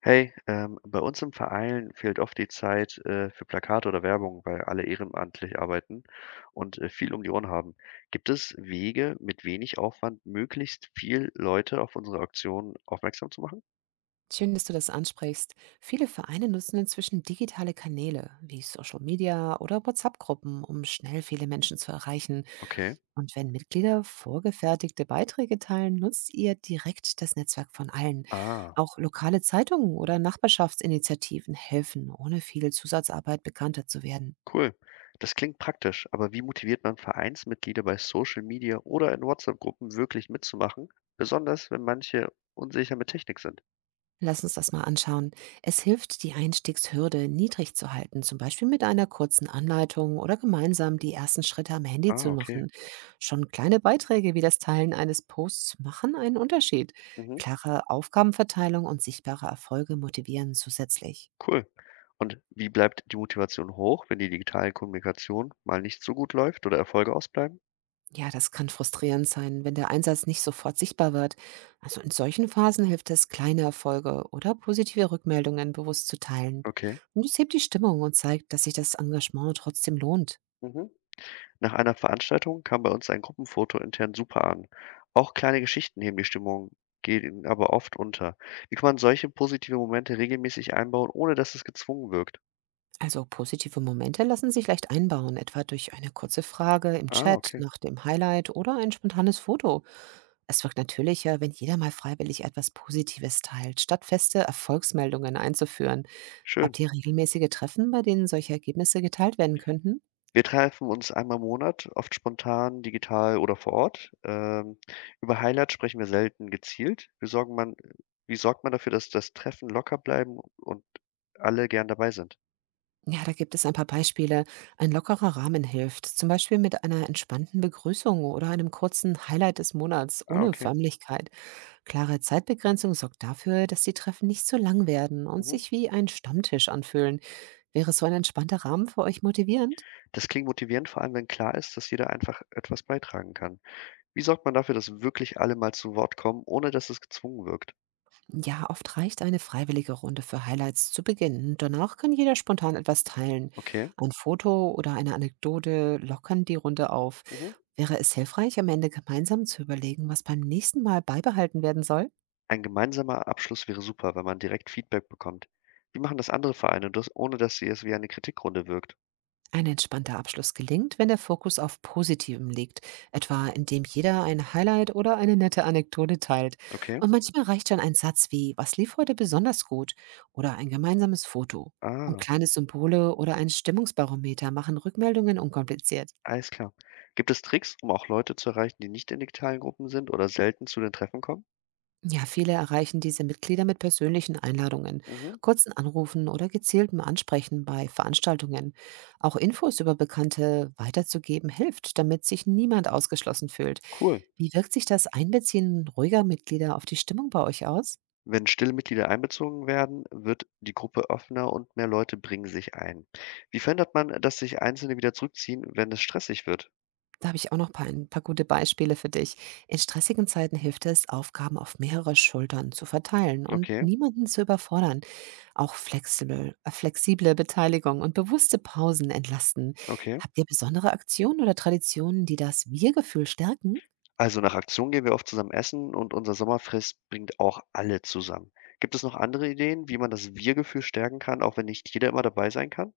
Hey, bei uns im Verein fehlt oft die Zeit für Plakate oder Werbung, weil alle ehrenamtlich arbeiten und viel um die Ohren haben. Gibt es Wege, mit wenig Aufwand möglichst viel Leute auf unsere Aktion aufmerksam zu machen? Schön, dass du das ansprichst. Viele Vereine nutzen inzwischen digitale Kanäle wie Social Media oder WhatsApp-Gruppen, um schnell viele Menschen zu erreichen. Okay. Und wenn Mitglieder vorgefertigte Beiträge teilen, nutzt ihr direkt das Netzwerk von allen. Ah, Auch lokale Zeitungen oder Nachbarschaftsinitiativen helfen, ohne viel Zusatzarbeit bekannter zu werden. cool. Das klingt praktisch, aber wie motiviert man Vereinsmitglieder bei Social Media oder in WhatsApp-Gruppen wirklich mitzumachen? Besonders wenn manche unsicher mit Technik sind. Lass uns das mal anschauen. Es hilft, die Einstiegshürde niedrig zu halten, zum Beispiel mit einer kurzen Anleitung oder gemeinsam die ersten Schritte am Handy Ah, zu okay. machen. Schon kleine Beiträge wie das Teilen eines Posts machen einen Unterschied. Mhm. Klare Aufgabenverteilung und sichtbare Erfolge motivieren zusätzlich. Cool. Und wie bleibt die Motivation hoch, wenn die digitale Kommunikation mal nicht so gut läuft oder Erfolge ausbleiben? Ja, das kann frustrierend sein, wenn der Einsatz nicht sofort sichtbar wird. Also in solchen Phasen hilft es, kleine Erfolge oder positive Rückmeldungen bewusst zu teilen. Okay. Und es hebt die Stimmung und zeigt, dass sich das Engagement trotzdem lohnt. Mhm. Nach einer Veranstaltung kam bei uns ein Gruppenfoto intern super an. Auch kleine Geschichten heben die Stimmung, gehen aber oft unter. Wie kann man solche positive Momente regelmäßig einbauen, ohne dass es gezwungen wirkt? Also positive Momente lassen sich leicht einbauen, etwa durch eine kurze Frage im Ah, Chat okay. nach dem Highlight oder ein spontanes Foto. Es wirkt natürlicher, wenn jeder mal freiwillig etwas Positives teilt, statt feste Erfolgsmeldungen einzuführen. Schön. Habt ihr regelmäßige Treffen, bei denen solche Ergebnisse geteilt werden könnten? Wir treffen uns einmal im Monat, oft spontan, digital oder vor Ort. Über Highlights sprechen wir selten gezielt. Wie sorgt man dafür, dass das Treffen locker bleiben und alle gern dabei sind? Ja, da gibt es ein paar Beispiele. Ein lockerer Rahmen hilft, zum Beispiel mit einer entspannten Begrüßung oder einem kurzen Highlight des Monats Ah, ohne okay. Förmlichkeit. Klare Zeitbegrenzung sorgt dafür, dass die Treffen nicht zu lang werden und Mhm. sich wie ein Stammtisch anfühlen. Wäre so ein entspannter Rahmen für euch motivierend? Das klingt motivierend, vor allem wenn klar ist, dass jeder einfach etwas beitragen kann. Wie sorgt man dafür, dass wirklich alle mal zu Wort kommen, ohne dass es gezwungen wirkt? Ja, oft reicht eine freiwillige Runde für Highlights zu Beginn. Danach kann jeder spontan etwas teilen. Okay. Ein Foto oder eine Anekdote lockern die Runde auf. Mhm. Wäre es hilfreich, am Ende gemeinsam zu überlegen, was beim nächsten Mal beibehalten werden soll? Ein gemeinsamer Abschluss wäre super, wenn man direkt Feedback bekommt. Wie machen das andere Vereine, das, ohne dass sie es wie eine Kritikrunde wirkt? Ein entspannter Abschluss gelingt, wenn der Fokus auf Positivem liegt, etwa indem jeder ein Highlight oder eine nette Anekdote teilt. Okay. Und manchmal reicht schon ein Satz wie, was lief heute besonders gut? Oder ein gemeinsames Foto. Und Ah. kleine Symbole oder ein Stimmungsbarometer machen Rückmeldungen unkompliziert. Alles klar. Gibt es Tricks, um auch Leute zu erreichen, die nicht in digitalen Gruppen sind oder selten zu den Treffen kommen? Ja, viele erreichen diese Mitglieder mit persönlichen Einladungen, Mhm. kurzen Anrufen oder gezieltem Ansprechen bei Veranstaltungen. Auch Infos über Bekannte weiterzugeben hilft, damit sich niemand ausgeschlossen fühlt. Cool. Wie wirkt sich das Einbeziehen ruhiger Mitglieder auf die Stimmung bei euch aus? Wenn stille Mitglieder einbezogen werden, wird die Gruppe offener und mehr Leute bringen sich ein. Wie verhindert man, dass sich Einzelne wieder zurückziehen, wenn es stressig wird? Da habe ich auch noch ein paar gute Beispiele für dich. In stressigen Zeiten hilft es, Aufgaben auf mehrere Schultern zu verteilen und Okay, niemanden zu überfordern. Auch flexible Beteiligung und bewusste Pausen entlasten. okay. Habt ihr besondere Aktionen oder Traditionen, die das Wir-Gefühl stärken? Also nach Aktion gehen wir oft zusammen essen und unser Sommerfest bringt auch alle zusammen. Gibt es noch andere Ideen, wie man das Wir-Gefühl stärken kann, auch wenn nicht jeder immer dabei sein kann?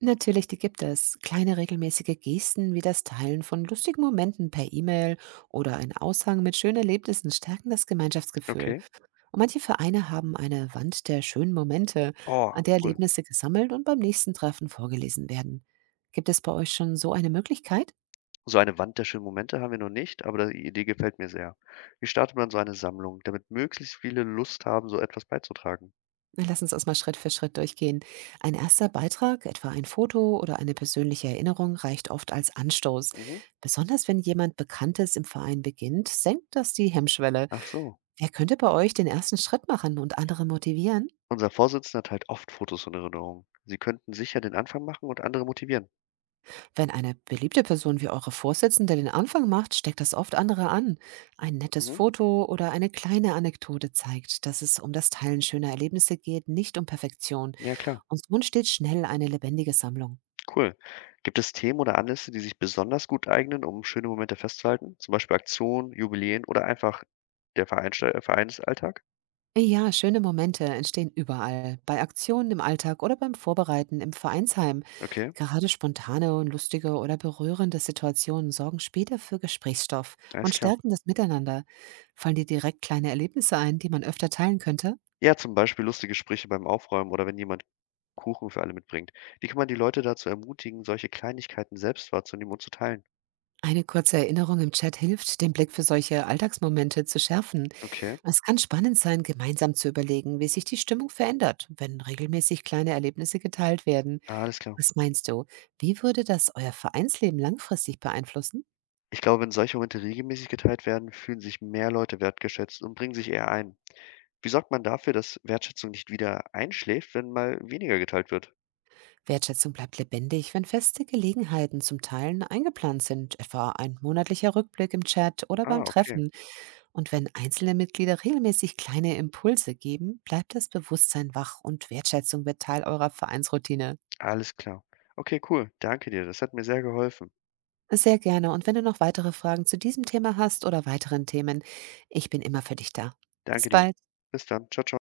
Natürlich, die gibt es. Kleine regelmäßige Gesten wie das Teilen von lustigen Momenten per E-Mail oder ein Aushang mit schönen Erlebnissen stärken das Gemeinschaftsgefühl. Okay. Und manche Vereine haben eine Wand der schönen Momente, Oh, an der cool. Erlebnisse gesammelt und beim nächsten Treffen vorgelesen werden. Gibt es bei euch schon so eine Möglichkeit? So eine Wand der schönen Momente haben wir noch nicht, aber die Idee gefällt mir sehr. Wie startet man so eine Sammlung, damit möglichst viele Lust haben, so etwas beizutragen? Na, lass uns das mal Schritt für Schritt durchgehen. Ein erster Beitrag, etwa ein Foto oder eine persönliche Erinnerung, reicht oft als Anstoß. Mhm. Besonders wenn jemand Bekanntes im Verein beginnt, senkt das die Hemmschwelle. Ach so. Wer könnte bei euch den ersten Schritt machen und andere motivieren? Unser Vorsitzender teilt oft Fotos und Erinnerungen. Sie könnten sicher den Anfang machen und andere motivieren. Wenn eine beliebte Person wie eure Vorsitzende den Anfang macht, steckt das oft andere an. Ein nettes Mhm. Foto oder eine kleine Anekdote zeigt, dass es um das Teilen schöner Erlebnisse geht, nicht um Perfektion. Ja, klar. Und so entsteht schnell eine lebendige Sammlung. Cool. Gibt es Themen oder Anlässe, die sich besonders gut eignen, um schöne Momente festzuhalten? Zum Beispiel Aktionen, Jubiläen oder einfach der Vereinsalltag? Ja, schöne Momente entstehen überall, bei Aktionen im Alltag oder beim Vorbereiten im Vereinsheim. Okay, Gerade spontane und lustige oder berührende Situationen sorgen später für Gesprächsstoff alles und klar. stärken das Miteinander. Fallen dir direkt kleine Erlebnisse ein, die man öfter teilen könnte? Ja, zum Beispiel lustige Sprüche beim Aufräumen oder wenn jemand Kuchen für alle mitbringt. Wie kann man die Leute dazu ermutigen, solche Kleinigkeiten selbst wahrzunehmen und zu teilen? Eine kurze Erinnerung im Chat hilft, den Blick für solche Alltagsmomente zu schärfen. Okay, Es kann spannend sein, gemeinsam zu überlegen, wie sich die Stimmung verändert, wenn regelmäßig kleine Erlebnisse geteilt werden. ah, alles klar. Was meinst du, wie würde das euer Vereinsleben langfristig beeinflussen? Ich glaube, wenn solche Momente regelmäßig geteilt werden, fühlen sich mehr Leute wertgeschätzt und bringen sich eher ein. Wie sorgt man dafür, dass Wertschätzung nicht wieder einschläft, wenn mal weniger geteilt wird? Wertschätzung bleibt lebendig, wenn feste Gelegenheiten zum Teilen eingeplant sind, etwa ein monatlicher Rückblick im Chat oder beim Ah, okay, Treffen. Und wenn einzelne Mitglieder regelmäßig kleine Impulse geben, bleibt das Bewusstsein wach und Wertschätzung wird Teil eurer Vereinsroutine. alles klar. Okay, cool. Danke dir. Das hat mir sehr geholfen. Sehr gerne. Und wenn du noch weitere Fragen zu diesem Thema hast oder weiteren Themen, ich bin immer für dich da. Danke Bis dir. bald. Bis dann. Ciao, ciao.